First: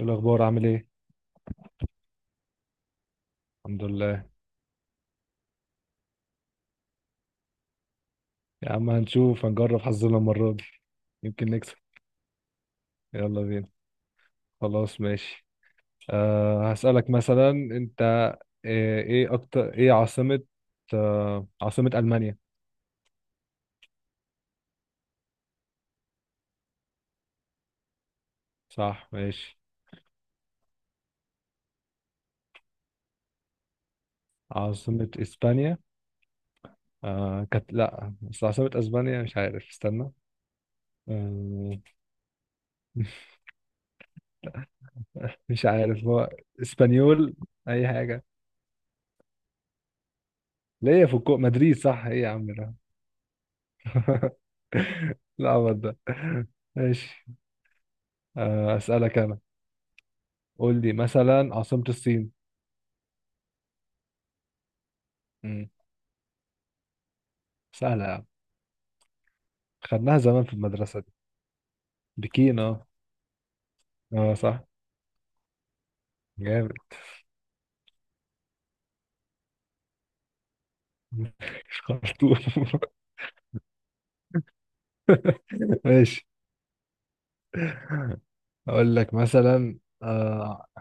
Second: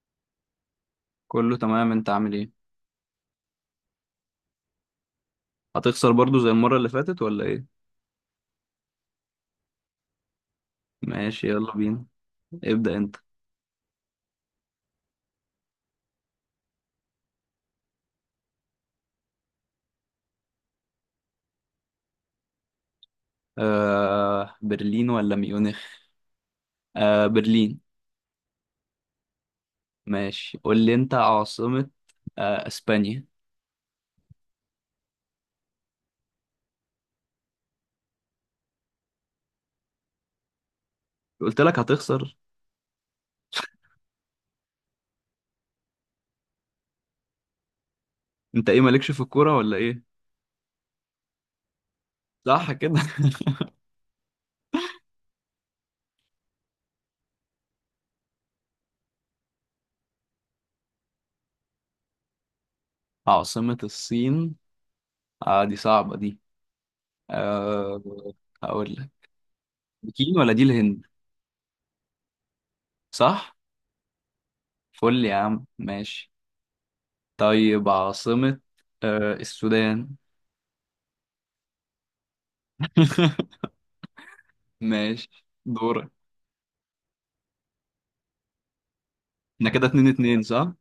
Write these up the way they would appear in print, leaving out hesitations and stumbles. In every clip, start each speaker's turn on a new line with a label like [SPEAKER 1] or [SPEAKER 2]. [SPEAKER 1] إيه الأخبار؟ عامل إيه؟
[SPEAKER 2] كله تمام. انت عامل ايه؟
[SPEAKER 1] الحمد لله.
[SPEAKER 2] هتخسر برضو زي المرة اللي فاتت ولا ايه؟
[SPEAKER 1] يا عم هنشوف، هنجرب حظنا المرة دي. يمكن
[SPEAKER 2] ماشي، يلا
[SPEAKER 1] نكسب.
[SPEAKER 2] بينا. ابدأ انت.
[SPEAKER 1] يلا بينا. خلاص ماشي. هسألك مثلا. أنت إيه أكتر، إيه عاصمة؟ عاصمة ألمانيا.
[SPEAKER 2] برلين ولا ميونخ؟ برلين.
[SPEAKER 1] صح، ماشي.
[SPEAKER 2] ماشي، قول لي انت عاصمة. اسبانيا.
[SPEAKER 1] عاصمة إسبانيا؟ كانت لأ، بس عاصمة أسبانيا مش عارف، استنى.
[SPEAKER 2] قلت لك
[SPEAKER 1] أه
[SPEAKER 2] هتخسر.
[SPEAKER 1] مش عارف هو. إسبانيول. أي حاجة.
[SPEAKER 2] انت ايه مالكش في الكورة ولا ايه؟
[SPEAKER 1] ليه؟ في مدريد صح. إيه يا عم
[SPEAKER 2] صح
[SPEAKER 1] ده؟
[SPEAKER 2] كده.
[SPEAKER 1] لا ده ماشي. أسألك أنا. قول لي مثلا عاصمة الصين.
[SPEAKER 2] عاصمة الصين.
[SPEAKER 1] مم.
[SPEAKER 2] دي صعبة دي. آه
[SPEAKER 1] سهلة يا عم،
[SPEAKER 2] هقول لك
[SPEAKER 1] خدناها
[SPEAKER 2] بكين
[SPEAKER 1] زمان
[SPEAKER 2] ولا
[SPEAKER 1] في
[SPEAKER 2] دي
[SPEAKER 1] المدرسة
[SPEAKER 2] الهند؟
[SPEAKER 1] دي. بكين. اه.
[SPEAKER 2] صح.
[SPEAKER 1] اه صح.
[SPEAKER 2] فل يا عم، ماشي.
[SPEAKER 1] جامد.
[SPEAKER 2] طيب عاصمة. السودان.
[SPEAKER 1] مش خرطوم؟
[SPEAKER 2] ماشي. دورك.
[SPEAKER 1] ماشي. أقول لك
[SPEAKER 2] احنا
[SPEAKER 1] مثلا.
[SPEAKER 2] كده اتنين اتنين
[SPEAKER 1] اه
[SPEAKER 2] صح؟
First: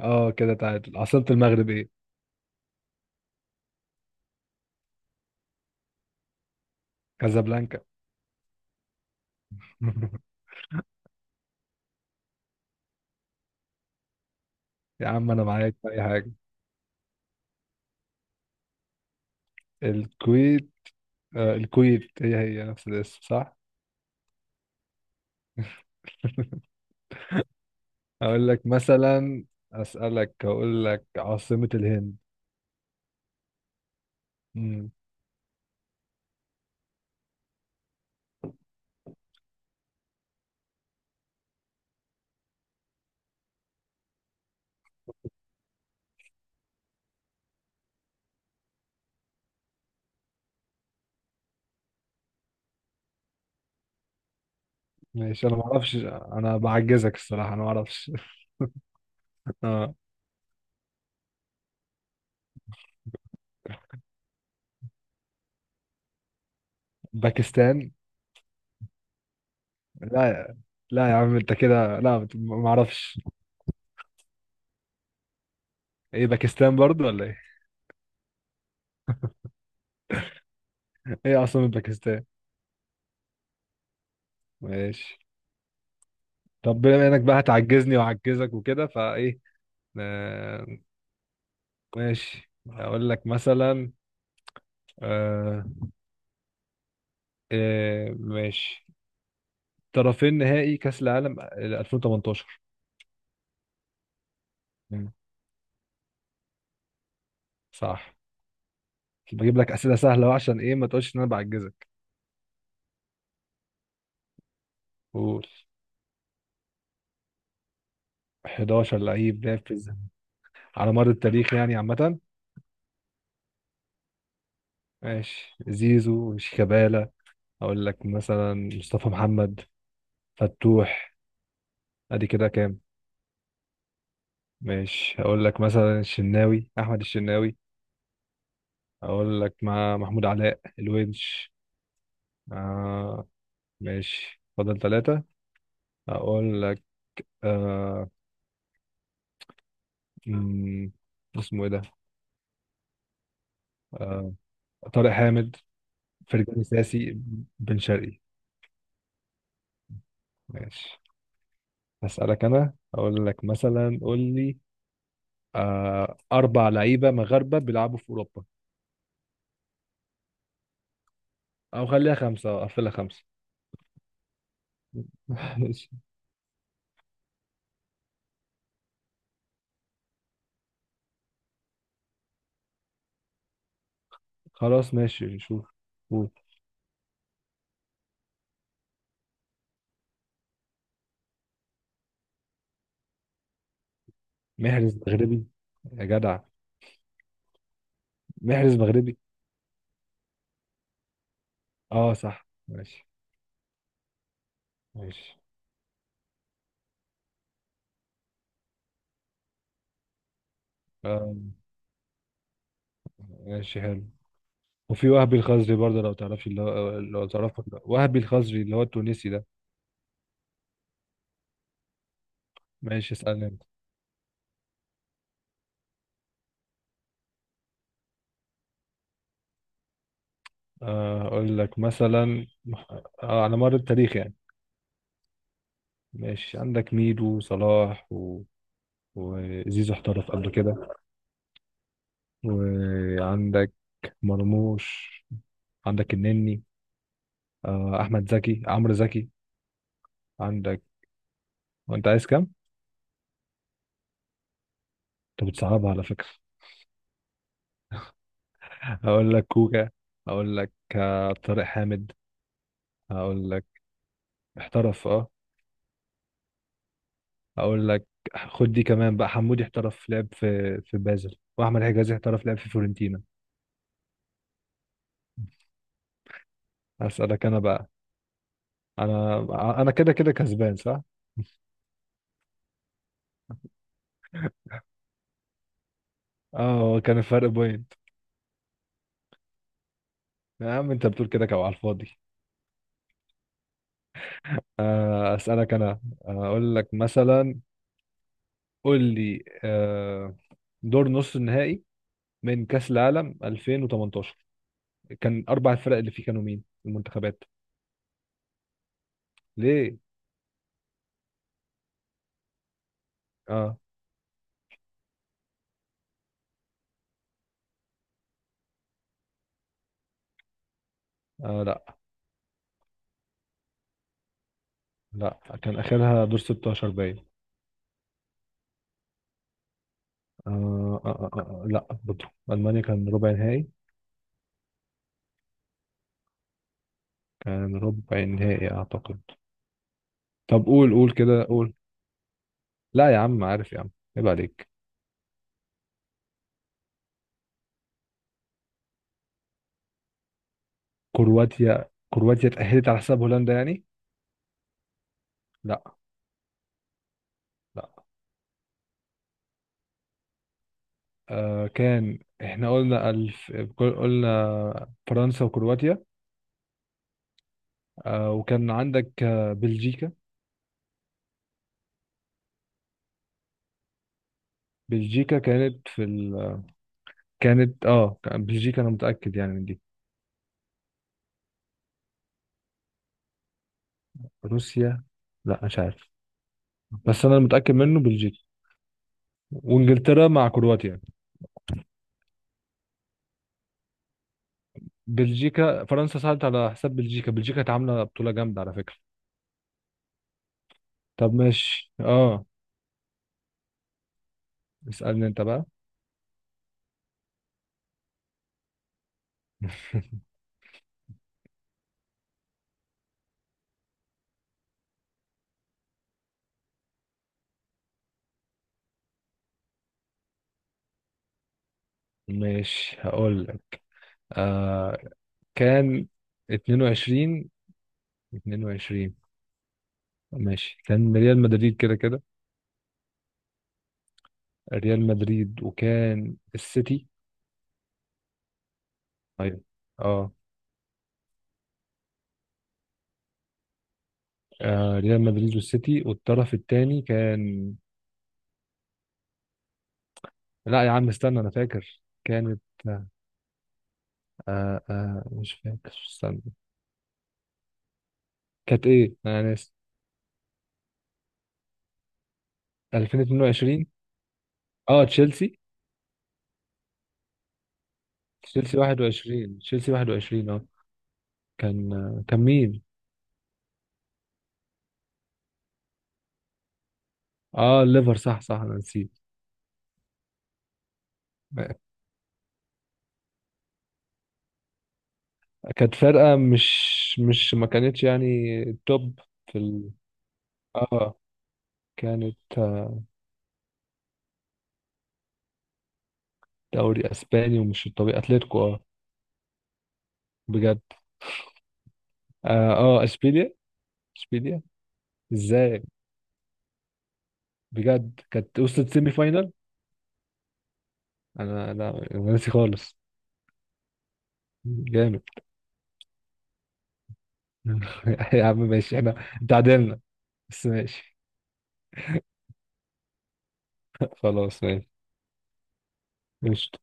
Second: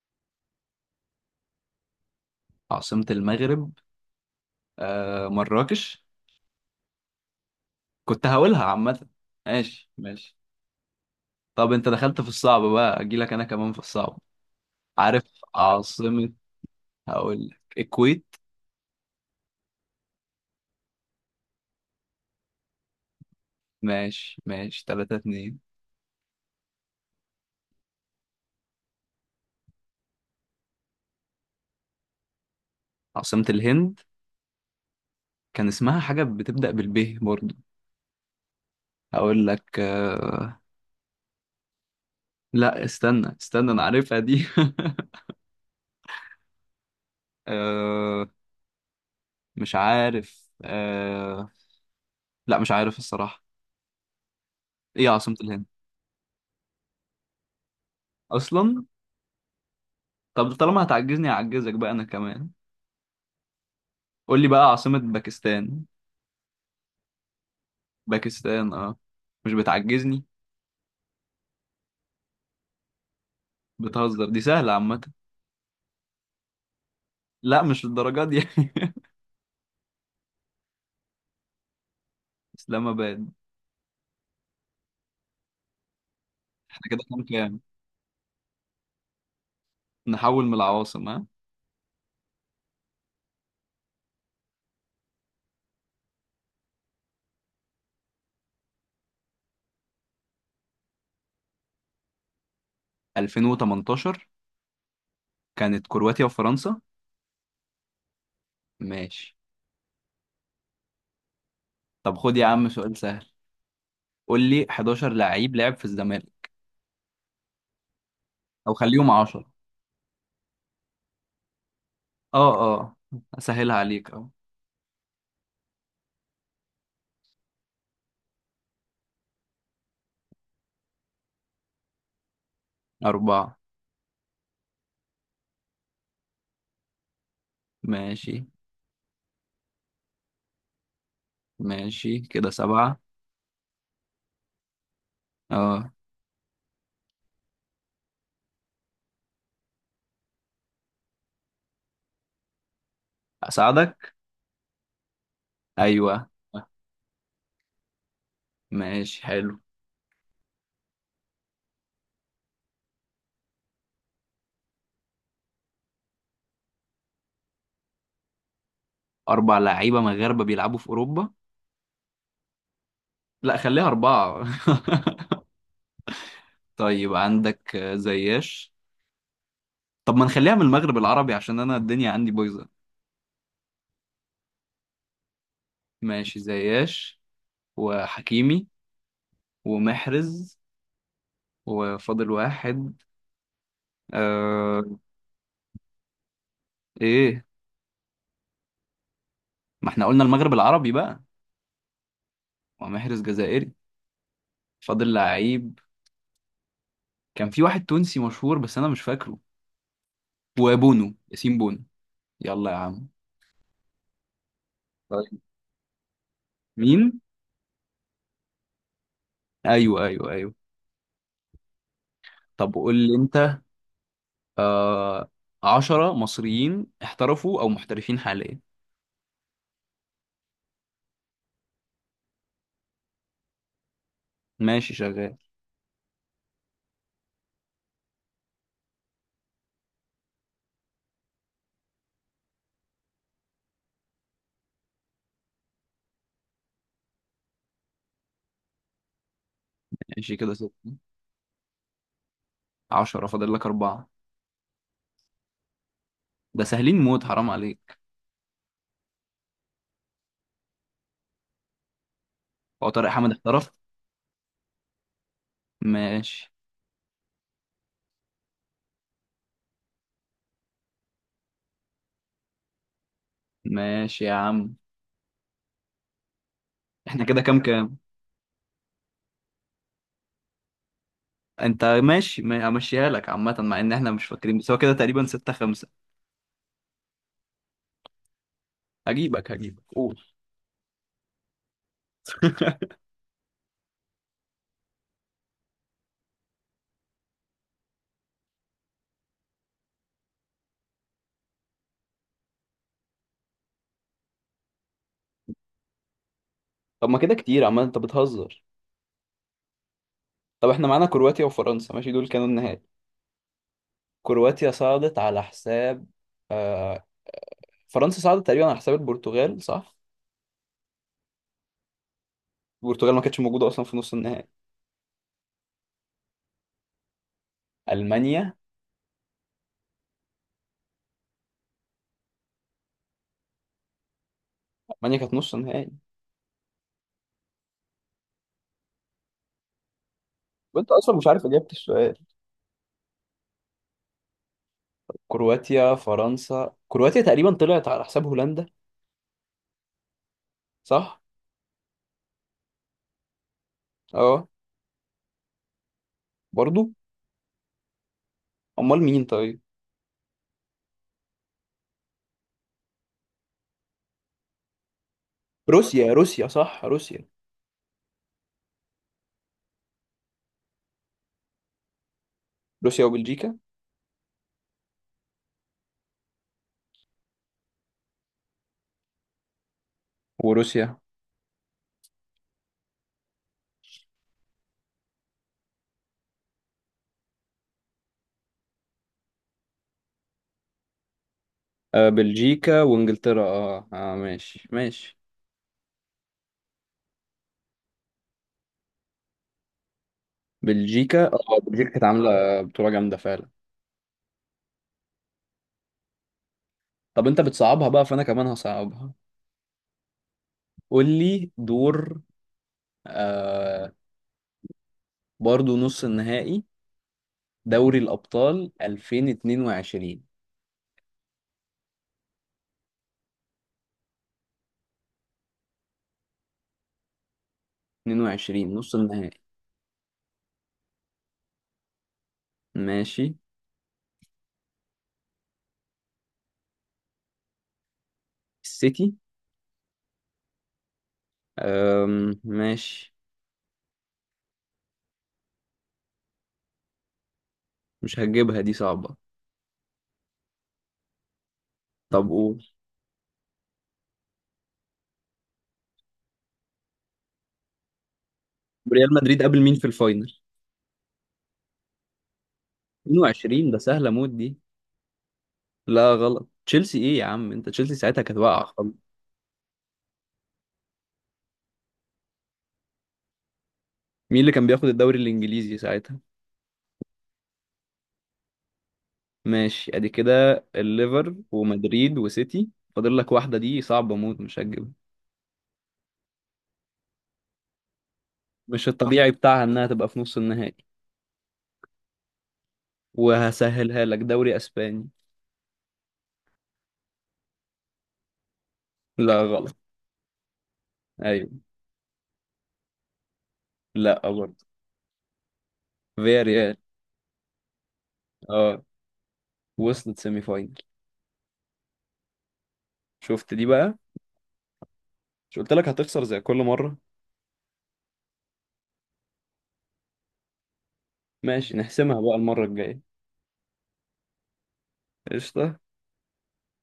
[SPEAKER 1] اه كده تعادل. عاصمة المغرب ايه؟
[SPEAKER 2] عاصمة المغرب. مراكش.
[SPEAKER 1] كازابلانكا.
[SPEAKER 2] كنت هقولها عامة. ماشي ماشي. طب انت دخلت في الصعب بقى، اجيلك انا كمان في الصعب.
[SPEAKER 1] يا
[SPEAKER 2] عارف
[SPEAKER 1] عم أنا معاك في أي
[SPEAKER 2] عاصمة،
[SPEAKER 1] حاجة.
[SPEAKER 2] هقول لك الكويت.
[SPEAKER 1] الكويت. آه الكويت، هي هي نفس الاسم صح؟
[SPEAKER 2] ماشي ماشي. تلاتة اتنين.
[SPEAKER 1] أقول لك مثلا، أسألك، أقول لك عاصمة الهند.
[SPEAKER 2] عاصمة الهند. كان اسمها حاجة بتبدأ بالب برضو. هقول لك لا استنى استنى، انا عارفها دي. آه... مش عارف. لا مش عارف الصراحة. ايه عاصمة
[SPEAKER 1] ماشي، انا ما
[SPEAKER 2] الهند
[SPEAKER 1] اعرفش. انا بعجزك الصراحه، انا ما اعرفش.
[SPEAKER 2] اصلا.
[SPEAKER 1] آه.
[SPEAKER 2] طب طالما هتعجزني هعجزك بقى انا كمان. قول لي بقى عاصمة باكستان.
[SPEAKER 1] باكستان؟
[SPEAKER 2] باكستان اه. مش بتعجزني.
[SPEAKER 1] لا يا- لا يا عم، انت كده لا، ما اعرفش.
[SPEAKER 2] بتهزر، دي سهلة عامة.
[SPEAKER 1] ايه باكستان برضو ولا ايه؟
[SPEAKER 2] لا مش الدرجات دي.
[SPEAKER 1] ايه اصلا باكستان.
[SPEAKER 2] اسلام اباد.
[SPEAKER 1] ماشي.
[SPEAKER 2] احنا
[SPEAKER 1] طب
[SPEAKER 2] كده
[SPEAKER 1] بما انك
[SPEAKER 2] كام
[SPEAKER 1] بقى
[SPEAKER 2] كام؟
[SPEAKER 1] هتعجزني وعجزك وكده، فايه؟
[SPEAKER 2] نحول من
[SPEAKER 1] آه
[SPEAKER 2] العواصم ها.
[SPEAKER 1] ماشي. اقول لك مثلا. آه إيه ماشي. طرفين نهائي كاس العالم 2018.
[SPEAKER 2] 2018
[SPEAKER 1] مم.
[SPEAKER 2] كانت كرواتيا وفرنسا.
[SPEAKER 1] صح.
[SPEAKER 2] ماشي.
[SPEAKER 1] بجيب لك اسئله سهله أهو، عشان ايه ما تقولش ان انا بعجزك.
[SPEAKER 2] طب خد يا عم سؤال سهل. قول لي 11
[SPEAKER 1] قول،
[SPEAKER 2] لعيب لعب في الزمالك، او
[SPEAKER 1] 11
[SPEAKER 2] خليهم 10.
[SPEAKER 1] لعيب لعب في، على مر التاريخ يعني عامة.
[SPEAKER 2] اه اه، اسهلها عليك، اه.
[SPEAKER 1] ماشي، زيزو، شيكابالا، أقول لك مثلا مصطفى محمد، فتوح. أدي كده كام؟
[SPEAKER 2] أربعة.
[SPEAKER 1] ماشي، أقول لك مثلا الشناوي، أحمد الشناوي.
[SPEAKER 2] ماشي.
[SPEAKER 1] أقول لك مع محمود علاء، الونش.
[SPEAKER 2] ماشي كده سبعة.
[SPEAKER 1] آه. ماشي، فضل ثلاثة.
[SPEAKER 2] اه،
[SPEAKER 1] أقول لك. آه مم، اسمه إيه ده؟
[SPEAKER 2] اساعدك.
[SPEAKER 1] آه، طارق حامد.
[SPEAKER 2] ايوه.
[SPEAKER 1] فرجاني ساسي. بن شرقي.
[SPEAKER 2] ماشي حلو.
[SPEAKER 1] ماشي. هسألك أنا، أقول لك مثلا، قول لي، أربع لعيبة مغاربة بيلعبوا في أوروبا.
[SPEAKER 2] أربع لعيبة مغاربة بيلعبوا في أوروبا.
[SPEAKER 1] أو خليها خمسة، أو قفلها خمسة.
[SPEAKER 2] لا خليها أربعة.
[SPEAKER 1] ماشي.
[SPEAKER 2] طيب، عندك زياش. طب ما نخليها من المغرب العربي عشان أنا الدنيا عندي بايظة.
[SPEAKER 1] خلاص ماشي، شوف. قول.
[SPEAKER 2] ماشي، زياش وحكيمي ومحرز، وفاضل واحد. آه
[SPEAKER 1] محرز مغربي؟ يا جدع،
[SPEAKER 2] إيه؟
[SPEAKER 1] محرز مغربي؟
[SPEAKER 2] ما احنا قلنا المغرب العربي بقى.
[SPEAKER 1] اه صح، ماشي
[SPEAKER 2] ومحرز جزائري. فاضل
[SPEAKER 1] ماشي.
[SPEAKER 2] لعيب. كان في واحد تونسي مشهور بس أنا مش فاكره. وبونو،
[SPEAKER 1] آه،
[SPEAKER 2] ياسين بونو. يلا يا عم.
[SPEAKER 1] ماشي حلو. وفي وهبي
[SPEAKER 2] طيب
[SPEAKER 1] الخزري برضه، لو تعرفش اللي هو،
[SPEAKER 2] مين؟
[SPEAKER 1] لو تعرفه ولا لأ. وهبي الخزري اللي هو التونسي ده.
[SPEAKER 2] أيوه أيوه أيوه. طب قول
[SPEAKER 1] ماشي،
[SPEAKER 2] لي
[SPEAKER 1] اسألني
[SPEAKER 2] أنت.
[SPEAKER 1] انت.
[SPEAKER 2] آه عشرة مصريين احترفوا أو محترفين حاليا.
[SPEAKER 1] اقول لك مثلا. على مر التاريخ يعني.
[SPEAKER 2] ماشي شغال.
[SPEAKER 1] ماشي، عندك ميدو، وصلاح، و... وزيزو احترف قبل كده. وعندك مرموش. عندك النني. احمد زكي، عمرو زكي.
[SPEAKER 2] ماشي كده ستة.
[SPEAKER 1] عندك. وانت عايز كام؟
[SPEAKER 2] عشرة، فاضل لك أربعة.
[SPEAKER 1] انت بتصعبها على فكره.
[SPEAKER 2] ده سهلين موت، حرام عليك.
[SPEAKER 1] هقول لك كوكا. هقول لك، طارق حامد.
[SPEAKER 2] هو طارق حامد
[SPEAKER 1] هقول لك.
[SPEAKER 2] احترف؟
[SPEAKER 1] احترف اه.
[SPEAKER 2] ماشي
[SPEAKER 1] هقول لك. خد دي كمان بقى، حمودي احترف، لعب في بازل. واحمد حجازي احترف، لعب في فيورنتينا.
[SPEAKER 2] ماشي يا عم. احنا كده
[SPEAKER 1] هسألك
[SPEAKER 2] كام
[SPEAKER 1] انا بقى.
[SPEAKER 2] كام؟
[SPEAKER 1] انا انا كده كده كسبان صح.
[SPEAKER 2] انت ماشي، همشيها لك عامة مع ان احنا مش فاكرين، بس هو كده تقريبا ستة خمسة.
[SPEAKER 1] اه هو كان الفرق بوينت.
[SPEAKER 2] هجيبك هجيبك، قول.
[SPEAKER 1] يا عم انت بتقول كده كده على الفاضي. اسالك انا، اقول لك مثلا. قول لي، دور نص النهائي من كأس العالم 2018، كان أربع الفرق اللي فيه كانوا مين؟
[SPEAKER 2] طب ما كده
[SPEAKER 1] المنتخبات.
[SPEAKER 2] كتير، عمال انت بتهزر.
[SPEAKER 1] ليه؟
[SPEAKER 2] طب احنا معانا كرواتيا وفرنسا، ماشي دول كانوا النهائي.
[SPEAKER 1] آه.
[SPEAKER 2] كرواتيا صعدت على حساب آه... فرنسا صعدت تقريبا على حساب البرتغال صح؟
[SPEAKER 1] آه لا،
[SPEAKER 2] البرتغال ما كانتش موجوده اصلا في نص النهائي.
[SPEAKER 1] لا كان آخرها دور 16 باين.
[SPEAKER 2] المانيا.
[SPEAKER 1] لا برضه ألمانيا كان ربع نهائي.
[SPEAKER 2] المانيا كانت نص نهائي.
[SPEAKER 1] كان ربع نهائي أعتقد. طب
[SPEAKER 2] وانت
[SPEAKER 1] قول، قول
[SPEAKER 2] اصلا مش
[SPEAKER 1] كده،
[SPEAKER 2] عارف اجابه
[SPEAKER 1] قول.
[SPEAKER 2] السؤال.
[SPEAKER 1] لا يا عم عارف يا عم، عيب عليك.
[SPEAKER 2] كرواتيا فرنسا، كرواتيا تقريبا طلعت على حساب هولندا صح؟
[SPEAKER 1] كرواتيا، اتأهلت على حساب هولندا يعني؟
[SPEAKER 2] اه
[SPEAKER 1] لا.
[SPEAKER 2] برضو.
[SPEAKER 1] لا.
[SPEAKER 2] امال مين طيب؟
[SPEAKER 1] آه، كان احنا قلنا قلنا فرنسا وكرواتيا.
[SPEAKER 2] روسيا روسيا صح، روسيا.
[SPEAKER 1] وكان عندك، بلجيكا.
[SPEAKER 2] روسيا وبلجيكا.
[SPEAKER 1] بلجيكا كانت في كانت اه، بلجيكا انا متأكد يعني من دي.
[SPEAKER 2] وروسيا.
[SPEAKER 1] روسيا؟ لا مش عارف، بس انا متأكد منه بلجيكا وانجلترا مع كرواتيا يعني.
[SPEAKER 2] آه بلجيكا وانجلترا. اه اه، ماشي ماشي.
[SPEAKER 1] بلجيكا، فرنسا ساعدت على حساب بلجيكا. بلجيكا كانت عاملة بطولة جامدة على فكرة.
[SPEAKER 2] بلجيكا
[SPEAKER 1] طب
[SPEAKER 2] اه، بلجيكا
[SPEAKER 1] ماشي
[SPEAKER 2] كانت
[SPEAKER 1] اه،
[SPEAKER 2] عامله بطوله جامده فعلا.
[SPEAKER 1] اسألني انت بقى.
[SPEAKER 2] طب انت بتصعبها بقى فانا كمان هصعبها. قول لي دور آه برضو نص النهائي. دوري الأبطال 2022.
[SPEAKER 1] ماشي، هقول لك. آه كان 22،
[SPEAKER 2] 22 نص
[SPEAKER 1] 22
[SPEAKER 2] النهائي.
[SPEAKER 1] ماشي. كان ريال مدريد كده كده.
[SPEAKER 2] ماشي
[SPEAKER 1] ريال مدريد، وكان السيتي.
[SPEAKER 2] السيتي.
[SPEAKER 1] ايوه. اه.
[SPEAKER 2] ماشي.
[SPEAKER 1] ريال مدريد والسيتي، والطرف الثاني كان.
[SPEAKER 2] مش هتجيبها دي صعبة.
[SPEAKER 1] لا يا عم استنى، انا فاكر
[SPEAKER 2] طب
[SPEAKER 1] كانت،
[SPEAKER 2] قول.
[SPEAKER 1] مش فاكر، استنى. كانت
[SPEAKER 2] ريال
[SPEAKER 1] ايه؟
[SPEAKER 2] مدريد
[SPEAKER 1] انا
[SPEAKER 2] قابل
[SPEAKER 1] ناسي.
[SPEAKER 2] مين في الفاينل 22؟ ده
[SPEAKER 1] 2022.
[SPEAKER 2] سهلة موت دي.
[SPEAKER 1] اه تشيلسي.
[SPEAKER 2] لا غلط. تشيلسي ايه يا عم انت؟ تشيلسي ساعتها كانت واقعة
[SPEAKER 1] تشيلسي
[SPEAKER 2] خالص.
[SPEAKER 1] 21، تشيلسي 21 اه. كان، كان مين؟
[SPEAKER 2] مين اللي كان بياخد الدوري الإنجليزي ساعتها؟
[SPEAKER 1] اه الليفر. صح صح، انا نسيت.
[SPEAKER 2] ماشي، ادي كده الليفر ومدريد وسيتي. فاضل لك واحدة، دي صعبة موت مش هتجيبها.
[SPEAKER 1] كانت فرقة مش ما كانتش يعني
[SPEAKER 2] مش
[SPEAKER 1] توب
[SPEAKER 2] الطبيعي
[SPEAKER 1] في
[SPEAKER 2] بتاعها انها تبقى في نص النهائي.
[SPEAKER 1] اه كانت،
[SPEAKER 2] وهسهلها لك، دوري اسباني.
[SPEAKER 1] دوري اسباني. ومش الطبيعي اتلتيكو اه.
[SPEAKER 2] لا غلط.
[SPEAKER 1] بجد.
[SPEAKER 2] أيوة.
[SPEAKER 1] اه, اشبيليا.
[SPEAKER 2] لا برضه.
[SPEAKER 1] اشبيليا؟ ازاي؟
[SPEAKER 2] فيا ريال.
[SPEAKER 1] بجد، كانت
[SPEAKER 2] اه،
[SPEAKER 1] وصلت سيمي فاينال؟
[SPEAKER 2] وصلت سيمي فاينل.
[SPEAKER 1] انا لا، أنا ناسي خالص.
[SPEAKER 2] شفت دي بقى.
[SPEAKER 1] جامد.
[SPEAKER 2] مش قلت لك هتخسر زي كل مرة؟
[SPEAKER 1] يا عم ماشي، احنا تعادلنا بس ماشي.
[SPEAKER 2] ماشي نحسمها بقى المرة الجاية.
[SPEAKER 1] خلاص ماشي.
[SPEAKER 2] قشطة.
[SPEAKER 1] ماشي.